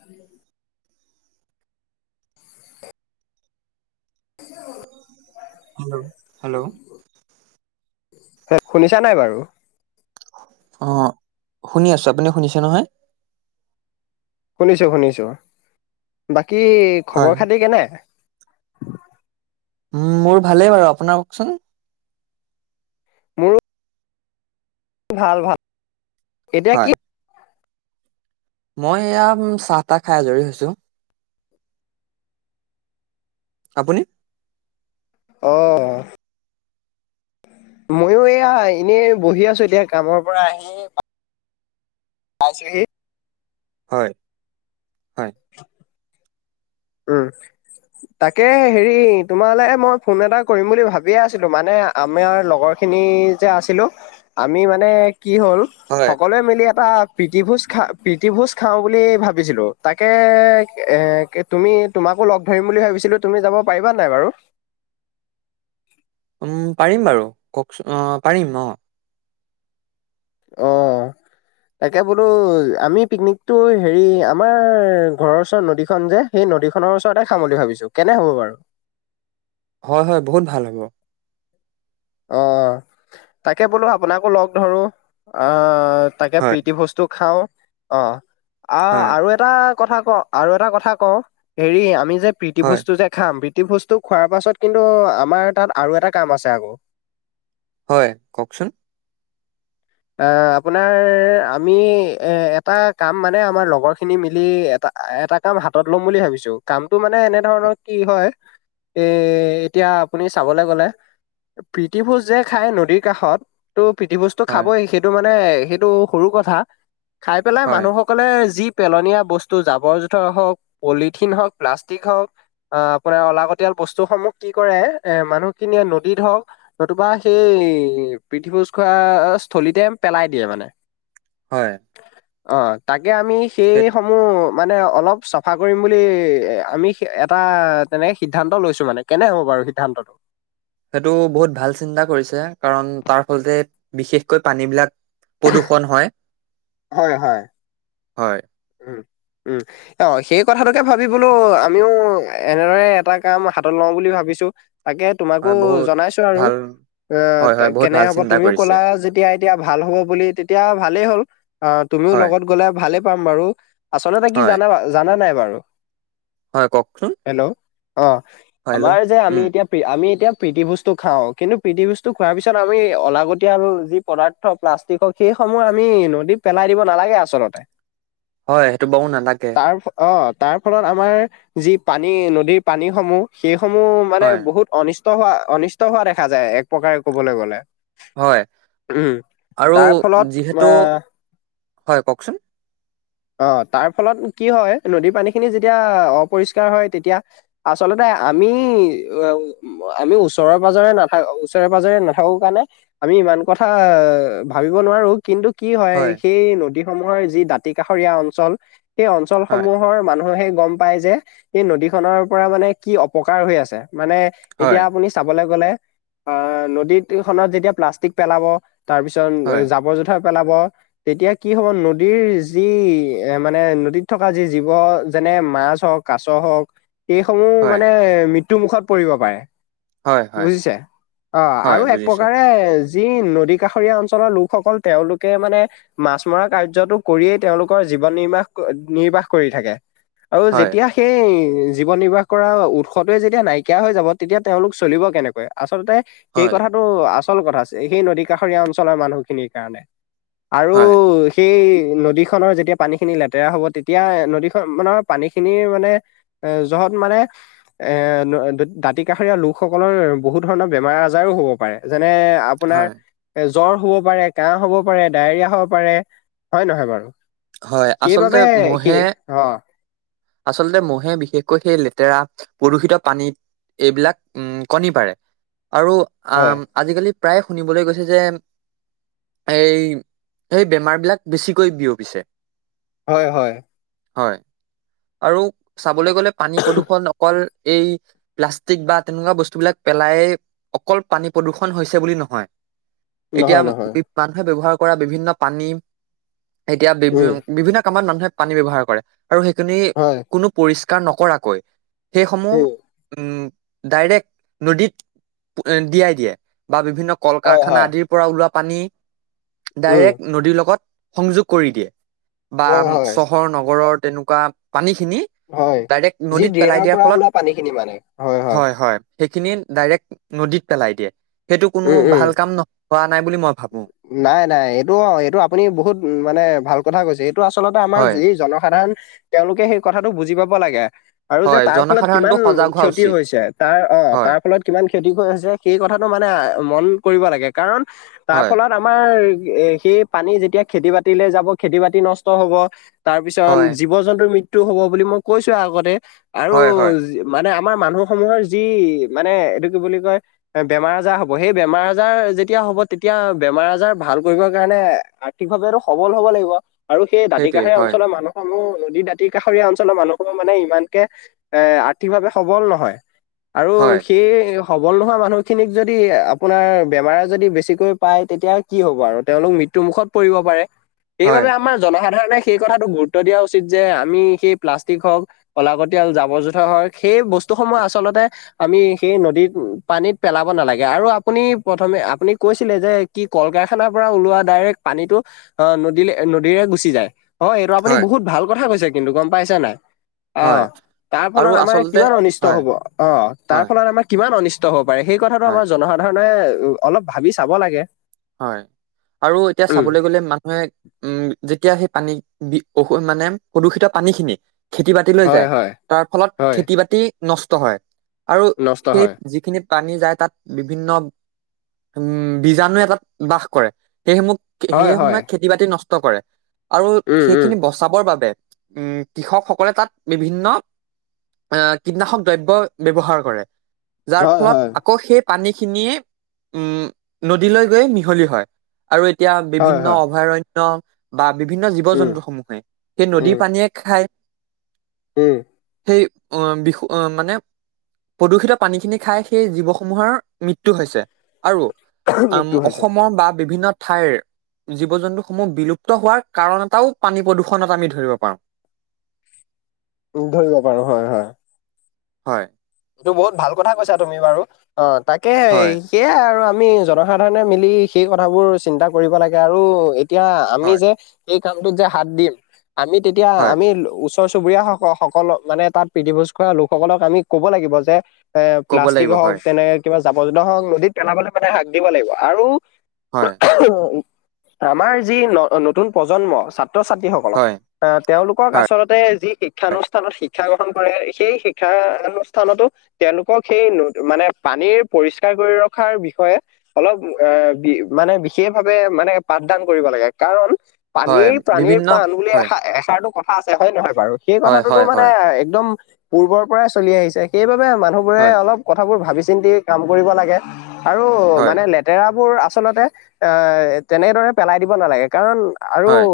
আ হ [unintelligible] hello hello শুনিছা নাই বাৰু? অ শুনি আছো। আপুনি শুনিছে নহয়। শুনিছো শুনিছো বাকী হয় খবৰ খাতি কেনে উ মোৰ ভালেই বাৰু আপোনাক কওঁকচোন। মোৰো ভাল -ভাল এতিয়া হয় কি? মই এয়া চাহ -তাহ খাই আজৰি হৈছো। আপুনি? অঁ মইো এয়া এনেই বহি আছো এতিয়া কামৰ পৰা আহি পাইছোহি। হয়। হয় উম তাকে হেৰি তোমালৈ মই ফোন এটা কৰিম বুলি ভাবিয়ে আছিলো মানে। আমাৰ লগৰ খিনি যে আছিলো আমি মানে কি হ'ল হয় সকলোৱে মি এটা প্ৰীতিভোজ, খা প্ৰীতি ভোজ, খাওঁ বুলি ভাবিছিলো তাকে এ তুমি তোমাকো লগ ধৰিম বুলি ভাবিছিলো তুমি যাব পাৰিবা নাই বাৰু। উম পাৰিম বাৰু কওকচোন অ পাৰিম অ অ তাকে বোলো আমি পিকনিকটো হেৰি আমাৰ ঘৰৰ ওচৰ নদীখন যে সেই নদীখনৰ ওচৰতে খাম বুলি ভাবিছো কেনে হ'ব। বাৰু হয় হয় বহুত ভাল হ'ব। অ তাকে বোলো আপোনাকো লগ ধৰো। অ তাকে হয় প্ৰীতি বস্তু খাওঁ অ আহ হয় আৰু এটা এটা কথা ক আৰু এটা কথা ক হেৰি আমি যে হয় প্ৰীতিভোস্তু, যে খাম। বস্তু খোৱাৰ পাছত কিন্তু আমাৰ তাত আৰু এটা কাম আছে আকৌ। হয় কওঁকচোন? অ আপোনাৰ আমি এ এটা কাম মানে আমাৰ লগৰ খিনি মিলি এটা এটা কাম হাতত ল'ম বুলি ভাবিছো কামটো মানে এনে ধৰণৰ কি হয়। এ এতিয়া আপুনি চাবলৈ গ'লে। প্ৰীতিভোজ যে খাই নদীৰ কাষত ত' প্ৰীতিভোজ। হয় খাবই সেইটো মানে সেইটো সৰু কথা খাই পেলাই হয় মানুহক সকলে যি পেলনীয়া বস্তু জাবৰ -জোথৰ হওক পলিথিন, হওক প্লাষ্টিক, হওক আহ আপোনাৰ অলাগটীয়াল বস্তুসমূহ কি কৰে এ মানুহখিনিয়ে নদীত, হওক- নতুবা সেই প্ৰীথিভোজ খোৱা স্থলীতে পেলাই দিয়ে মানে। হয়। অ তাকে আমি সেই সেইটো সমূহ মানে অলপ চাফা কৰিম বুলি আমি এটা তেনেকৈ সিদ্ধান্ত লৈছোঁ মানে। কেনে হ'ব বাৰু সিদ্ধান্তটো সেইটো বহুত ভাল চিন্তা কৰিছে কাৰণ তাৰ ফলতে বিশেষকৈ পানী, বিলাক প্ৰদূষণ, হয়। হয় হয়। হয়। উম উম। অ সেই কথাটোকে ভাবি বোলো আমিও এনেদৰে এটা কাম হাতত লও বুলি ভাবিছোঁ। তাকে তোমাকো হয় বহুত জনাইছো আৰু। ভাল হয় আহ হয় বহুত কেনে ভাল হ'ব চিন্তা তুমিও কৰিছে ক'লা যেতিয়া এতিয়া ভাল হ'ব বুলি তেতিয়া ভালেই হ'ল। অ তুমিও হয় লগত গ'লে ভালেই। পাম বাৰু আচলতে কি হয়, জা জানা নাই বাৰু। হয় কওকচোন। হেল্ল' অ হয় হেল্ল' আমাৰ। যে আমি উম, এতিয়া আমি এতিয়া প্ৰীতিভোজতু খাওঁ কিন্তু প্ৰীতিভোস্তু খোৱাৰ পিছত আমি অলাগতিয়াল যি। পদাৰ্থ প্লাষ্টিক হক সেইসমূহ আমি নদীত পেলাই দিব নালাগে আচলতে। হয় সেইটো বাও নালাগে। তাৰ অ তাৰ ফলত আমাৰ যি পানী ন পানী সমূহ সেইসমূহ। মানে হয়, বহুত অনিষ্ট হোৱা অনিষ্ট হোৱা দেখা যায় এক প্ৰকাৰে কবলৈ গ'লে। হয় উম আৰু তাৰ ফলত যিহেতু আহ হয় কওকচোন। অ তাৰ ফলত কি হয় নদীৰ পানী খিনি যেতিয়া অপৰিষ্কাৰ হয় তেতিয়া। আচলতে আমি অ। আমি ওচৰে পাজৰে নাথাকো ওচৰে পাজৰে নাথাকো কাৰণে। আমি ইমান কথা ভাবিব নোৱাৰো কিন্তু। কি হয় সেই নদীসমূহৰ যি দাঁতি কাষৰীয়া অঞ্চল। সেই হয়, অঞ্চলসমূহৰ মানুহে হে গম। পাই যে এই নদীখনৰ পৰা মানে কি অপকাৰ হৈ আছে মানে এতিয়া হয়, আপুনি। চাবলৈ গ'লে অ নদীত তিল খনত প্লাষ্টিক পেলাব তাৰ পিছত হয়, জাবৰ যোথৰ। থৈ পেলাব তেতিয়া কি হ'ব নদীৰ। যি এ মানে নদীত থকা যি জীৱ যেনে মাছ হওক কাছ হওক। এইসমূহ হয়, মানে মৃত্যু মুুখত পৰিব পাৰে। হয়, হয়, বুজিছে অ হয় আৰু এক বুজিছো প্ৰকাৰে। যি নদী কাষৰীয়া অঞ্চলৰ লোকসকল তেওঁলোকে মানে মাছ মৰা কাৰ্যটোক। কৰিয়েই তেওঁলোকৰ জীৱন নিৰ্বাহ নিৰ্বাহ কৰি থাকে আৰু হয়, যেতিয়া সেই। জীৱন নিৰ্বাহ কৰা উৎসৱটোৱে যেতিয়া নাইকিয়া হৈ যাব তেতিয়া তেওঁলোক চলিব কেনেকৈ আচলতে। সেই হয়, কথাটো আচল কথা আছে সেই নদী কাষৰীয়া অঞ্চলটোৰ মানুহখিনিৰ কাৰণে। আৰু হয়, সেই। নদীখনৰ যেতিয়া পানী খিনি লেতেৰা হব তেতিয়া নদীখন মানৰ পানী খিনিৰ মানে। এ য'ত মানে। এ দাঁতি কাষৰীয়া লোকসকলৰ বহুত ধৰণৰ বেমাৰ আজাৰো হ'ব পাৰে যেনে। আপোনাৰ হয়, জ্বৰ হ'ব পাৰে কাহ হ'ব পাৰে ডায়েৰিয়া হ'ব পাৰে। হয় নহয় বাৰু হয় আচলতে সেইবাবে মহে সেই অ। আচলতে মহে বিশেষকৈ সেই লেতেৰা প্ৰদূষিত পানীত। এইবিলাক উম কণী পাৰে আৰু হয় আম আজিকালি প্ৰায়ে শুনিবলৈ গৈছে যে। এই সেই বেমাৰ বিলাক বেছিকৈ বিয়পিছে। হয় হয়। হয় আৰু চাবলৈ গ'লে পানী প্ৰদূষণ অকল। এই প্লাষ্টিক বা তেনেকুৱা বস্তুবিলাক পেলাই। অকল পানী প্ৰদূষণ হৈছে বুলি নহয়। এতিয়া নহয় নহয় মানুহে ব্যৱহাৰ কৰা বিভিন্ন পানী এতিয়া। বি উম বিভিন্ন কামত মানুহে পানী ব্যৱহাৰ কৰে আৰু সেইখিনি হয় কোনো। পৰিষ্কাৰ নকৰাকৈ সেইসমূহ উম উম ডাইৰেক্ নদীত দিয়াই দিয়ে বা বিভিন্ন কল হয় কাৰখানা হয় আদিৰ পৰা ওলোৱা পানী উম ডাইৰেক্ট নদীৰ লগত সংযোগ কৰি দিয়ে বা হয় হয় চহৰ নগৰৰ তেনেকুৱা পানী খিনি হয় ডাইৰেক্ট যি নদীত পেলাই ড্ৰেইনৰ দিয়াৰ পৰা ফলত ওলোৱা পানীখিনি মানে হয় হয় সেইখিনি ডাইৰেক নদীত পেলাই দিয়ে সেইটো কোনো উম উম ভাল কাম ন হোৱা নাই বুলি মই ভ নাই নাই এইটো অ এইটো আপুনি বহুত মানে ভাল কথা কৈছে এইটো টো আচলতে আমাৰ য হয় জনসাধাৰণ তেওঁলোকে সেই কথাটো বুজি পাব লাগে আৰু যে হয় তাৰ ফলত জনসাধাৰণটো কিমান সজাগ হোৱা ক্ষতি উচিত হৈছে তাৰ অ হয় তাৰ ফলত কিমান খেতি কৰিছে সেই কথাটো মানে মন কৰিব লাগে কাৰণ তাৰ হয় ফলত আমাৰ সেই পানী যেতিয়া খেতি বাতিলে যাব খেতি বাতি নষ্ট হব তাৰ পিছত হয় জীৱ জন্তুৰ মৃত্যু হ'ব বুলি মই কৈছো আগতে আৰু হয় হয় মানে আমাৰ মানুহ সমূহৰ যি মানে এইটো কি বুলি কয় বেমাৰ আজাৰ হ'ব সেই বেমাৰ আজাৰ যেতিয়া হ'ব তেতিয়া বেমাৰ আজাৰ ভাল কৰিবৰ কাৰণে আৰ্থিক ভাৱটো সবল হব লাগিব আৰু সেই দাঁতি সেইটোৱে কাষৰীয়া হয় অঞ্চলৰ মানুহসমূহ নদীৰ দাঁতি কাষৰীয়া অঞ্চলৰ মানুহসমূহ মানে ইমানকে এ আৰ্থিকভাৱে সবল নহয় আৰু হয় সেই সবল নোহোৱা মানুহখিনিক যদি আপোনাৰ বেমাৰ যদি বেছি পাই তেতিয়া কি হ'ব আৰু তেওঁলোক মৃত্যু মুুখত পৰিব পাৰে হয় সবাবে আমাৰ জনসাধাৰণে সেই কথাটো গুৰুত্ব দিয়া উচিত যে আমি সেই প্লাষ্টিক হওক ওলাগতিয়াল জাবৰ জোথৰ হয় সেই বস্তুসমূহ আচলতে আমি সেই নদীত পানীত পেলাব নালাগে আৰু আপুনি প্ৰথমে আপুনি কৈছিলে যে কি কল কাৰখানাৰ পৰা ওলোৱা ডাইৰেক্ট পানীটো অ নদী-নদীৰে গুচি যায় হয় এইটো আপুনি বহুত ভাল কথা কৈছে কিন্তু গম পাইছে নাই অ হয় তাৰ আৰু ফলত আমাৰ আচলতে কিমান অনিষ্ট হয় হব আহ তাৰ হয় ফলত আমাৰ কিমান অনিষ্ট হ'ব পাৰে সেই কথাটো হয় আমাৰ জনসাধাৰণে অলপ ভাবি চাব লাগে হয় আৰু এতিয়া উম চাবলৈ গলে মানুহে উম যেতিয়া সেই পানী অশো মানে প্ৰদূষিত পানী খিনি খেতি বাতি হৈ হয় যায় হয় তাৰ ফলত হয় খেতি-বাতি নষ্ট হয় আৰু নষ্ট সেই হয় যিখিনি পানী যায় তাত বিভিন্ন উম বীজাণুে এটাত বাস কৰে সেইসমূহ সেই হয় হয় সময়ত খেতি বাতি নষ্ট কৰে আৰু উম উম সেইখিনি বচাবৰ বাবে উম কৃষকসকলে তাত বিভিন্ন আহ কীটনাশক দ্ৰব্য ব্যৱহাৰ কৰে যাৰ হয় হয় ফলত আকৌ সেই পানীখিনিয়ে উম নদীলৈ গৈ মিহলি হয় আৰু এতিয়া হয় বিভিন্ন হয় অভয়াৰণ্য বা বিভিন্ন উম জীৱ-জন্তু সমূহে সেই নদীৰ উম পানীয়ে খায় উম সেই অ বিষো মানে প্ৰদূষিত পানীখিনি খাই সেই জীৱসমূহৰ মৃত্যু হৈছে আৰু উম মৃত্যু হৈছে অসম বা বিভিন্ন ঠাইৰ জীৱ জন্তু সমূহ বিলুপ্ত হোৱাৰ কাৰণ এটাও পানী প্ৰদূষণত আমি ধৰিব পাৰো ধৰিব পাৰো হয়-হয় হয় এইটো বহুত ভাল কথা কৈছা তুমি বাৰু অ তাকে হেই হয় সেয়াই আৰু আমি জনসাধাৰণে মিলি সেই কথাবোৰ চিন্তা কৰিব লাগে আৰু তেতিয়া আমি হয় যে এই কামটোত যে হাত দিম আমি তেতিয়া হয় আমি ওচ ওচৰ চুবুৰীয়া স-সকলক মানে তাত প্ৰীতিভোজ কৰা লোকসকলক আমি ক'ব লাগিব যে এ ক'ব প্লাষ্টিক লাগিব হওক হয় তেনে কিবা জাবৰ-জোথৰ হওক নদীত পেলাবলে মানে হাক দিব লাগিব আৰু হয়। আমাৰ যি নতুন প্ৰজন্ম ছাত্ৰ-ছাত্ৰীসকলক হয় আ তেওঁলোকক হয় আচলতে যি শিক্ষানুষ্ঠানত শিক্ষা গ্ৰহণ কৰে সেই শিক্ষানু স্থানতো তেওঁলোকক সেই মানে পানীৰ পৰিষ্কাৰ কৰি ৰখাৰ বিষয়ে অলপ এ মানে বিশেষভাৱে মানে পাঠদান কৰিব লাগে কাৰণ হয় পানীৰ প্ৰাণীৰ বিভিন্ন পাণ বুলি এ হয় এখাৰটো কথা আছে হয়নে নহয় বাৰু? সেই হয় কথাটোতো হয় মানে হয় একদম পূৰ্বৰ পৰাই চলি আহিছে সেইবাবে মানুহবোৰে হয় অলপ কথাবোৰ ভাবি চিন্তি কাম কৰিব লাগে আৰু হয় মানে লেত লেতেৰাবোৰ আচলতে এ তেনেদৰে পেলাই দিব নালাগে কাৰণ আৰু হয়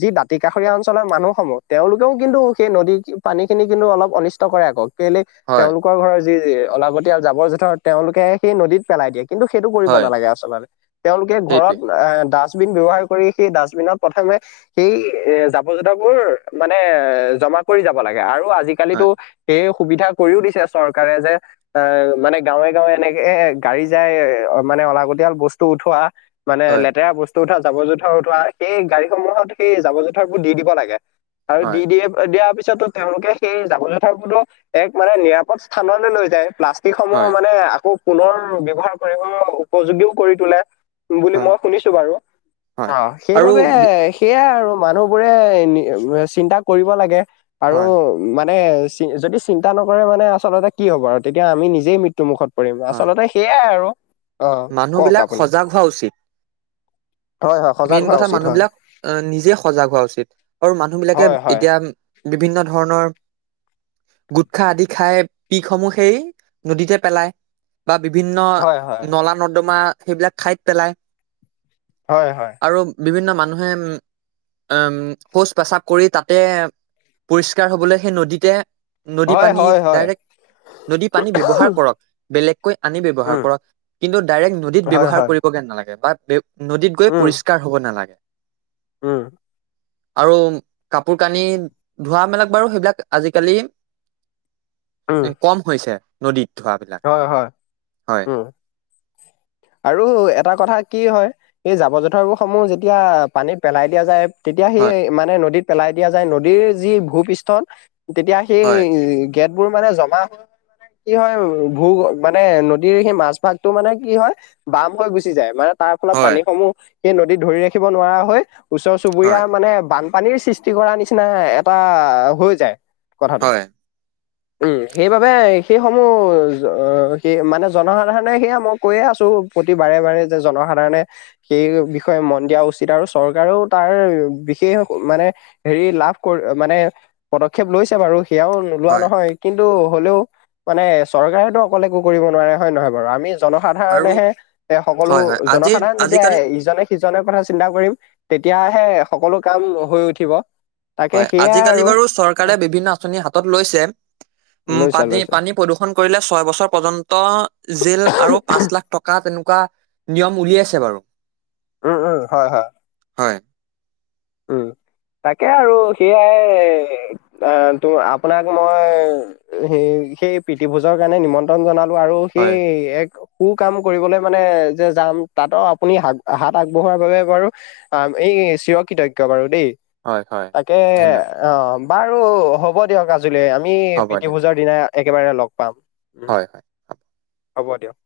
যি দাঁতি কাষৰীয়া অঞ্চলৰ মানুহসমূহ তেওঁলোকেও কিন্তু সেই নদী পানীখিনি কিন্তু অলপ অনিচ কৰে আক কেলে হয় তেওঁলোকৰ ঘৰৰ যি-যি অলাগতিয়াল জাবৰ-জোথৰ তেওঁলোকে সেই নদীত পেলাই দিয়ে কিন্তু সেইটো কৰিব হয় নালাগে আচলতে তেওঁলোকে ঘৰত সেইটোৱে এ ডাষ্টবিন ব্যৱহাৰ কৰি সেই ডাষ্টবিনত প্ৰথমে সেই জাবৰ জোথৰবোৰ মানে এ জমা কৰি যাব লাগে আৰু আজি আজিকালিতো হয় সেই সুবিধা কৰিও দিছে চৰকাৰে যে মানে গাঁৱে গাঁৱে এনেকে গাড়ী যায় মানে অলাগতিয়াল বস্তু উঠোৱা মানে হয় লেতেৰা বস্তু উঠোৱা জাবৰ জোঁথৰ উঠোৱা সেই গাড়ীসমূহত সেই জাবৰ জোঁথৰবোৰ দি দিব লাগে আৰু হয় দি দিয়ে দিয়াৰ পিছতো তেওঁলোকে সেই জাবৰ জোথৰবোৰ ত এক মানে নিৰাপদ স্থানলৈ লৈ যায় প্লাষ্টিকসমূহ হয় মানে আকৌ পুনৰ ব্যবহাৰ কৰিব উপযোগীও কৰি তোলে বুলি হয় মই শুনিছো বাৰু হয় অ আৰু সেইবাবে বি- সেয়াই আৰু মানুহবোৰে চিন্তা কৰিব লাগে আৰু হয় মানে যদি চিন্তা নকৰে মানে আচলতে কি হ'ব আৰু তেতিয়া আমি নিজেই মৃত্যু মুুখত হয় আচলতে সেইয়াই আৰু অ মানুহ কওক বিলাক আপুনি সজাগ হোৱা উচিত হয় হয় সজাগ মেইন হোৱা কথা উচিত মানুহ হয় বিলাক নিজে সজাগ হোৱা উচিত আৰু মানুহ বিলাকে হয় হয় এতিয়া বিভিন্ন ধৰণৰ গুটখা আদি খাই পিকসমূহ সেই নদীতে পেলায় বা বিভিন্ন হয় হয় নলা নৰ্দমা সেইবিলাক ঠাইত পেলায় হয়-হয় আৰু বিভিন্ন মানুহে উম শৌচ প্ৰসাৱ কৰি তাতে পৰিষ্কাৰ হবলে সেই নদীতে নদী হয় পানী হয় হয় ডাইৰেক্ট নদী পানী ব্যৱহাৰ কৰক বেলেগকৈ আনি ব্যৱহাৰ উম কৰক কিন্তু ডাইৰেক্ট নদীত হয় ব্যৱহাৰ হয় কৰিবগে নালাগে বা নদীত গৈ উম পৰিষ্কাৰ হ'ব নালাগে। উম আৰু কাপোৰ কানি ধোৱা মেলাক বাৰু সেইবিলাক আজিকালি [inaudible] কম হৈছে নদীত ধোঁৱা বিলাক হয় হয় হয় উম আৰু এটা কথা কি হয় এই জাবৰ জোঁথৰবোৰ সমূহ যেতিয়া পানীত পেলাই দিয়া যায় তেতিয়া হয় সেই মানে নদীত পেলাই দিয়া যায় নদীৰ যি ভূপৃষ্ঠল তেতিয়া হয় সেই গেটবোৰ মানে জমা হয় হয় কি হয় ভূ মানে নদীৰ সেই মাছ ভাগটো মানে কি হয় বাম হৈ গুচি যায় মানে তাৰ ফলত হয় পানীসমূহ, সেই নদীত ধৰি ৰাখিব নোৱাৰা হয় ওচৰ-চুবুৰীয়া হয় মানে বানপানীৰ সৃষ্টি কৰা নিচিনাই এটা হৈ যায়। কথাটো হয়, উম, সেইবাবে সেইসমূহ মানে জনসাধাৰণে সেয়া মই কৈয়ে আছো টো, প্ৰতি বাৰে-বাৰে যে জনসাধাৰণে সেই বিষয়ে মন দিয়া উচিত আৰু চৰকাৰেও তাৰ, বিশেষ মানে হেৰি, লাভ কৰি, মানে পদক্ষেপ লৈছে বাৰু সেয়াও লোৱা হয় নহয় কিন্তু হ'লেও, মানে চৰকাৰেতো অকলে একো কৰিব নোৱাৰে হয় নে নহয় বাৰু? আমি জন আৰু সাধাৰণেহে, এ, সকলো হয়, হয় আজিৰ জনসাধাৰণ যেতিয়া আজিকালি ইজনে সিজনে কথা চিন্তা কৰিম, তেতিয়াহে সকলো কাম হৈ উঠিব। তাকে হয়, সেয়াই আজিকালি আৰু বাৰু চৰকাৰে বিভিন্ন আঁচনি হাতত লৈছে। উম, লৈছা পানী, লৈছা পানী প্ৰদূষণ কৰিলে ছয় বছৰ পৰ্যন্ত জেল আৰু পাঁচ লাখ টকা তেনেকুৱা নিয়ম উলিয়াইছে বাৰু। উম, উম। হয়, হয়। হয়। উম, তাকে আৰু সেয়াই কাৰণটো আপোনাক মই, সেই, সেই প্ৰীতিভোজৰ কাৰণে নিমন ন্ত্ৰণ জনালো আৰু সেই হয়, এক কু-কাম কৰিবলৈ মানে, যে যাম, তাতো আপুনি হাত, হাত আগবঢ়োৱাৰ বাবে বাৰু আম, এই চিৰকৃতজ্ঞ তজ্ঞ বাৰু দেই, হয়, হয় তাকে ধন্যবাদ অ', বাৰু হ'ব দিয়ক আজ জুলে আমি হ'ব দিয়ক প্ৰীতিভোজৰ দিনা একেবাৰে লগ পাম উম, হয়। হ'ব দিয়ক।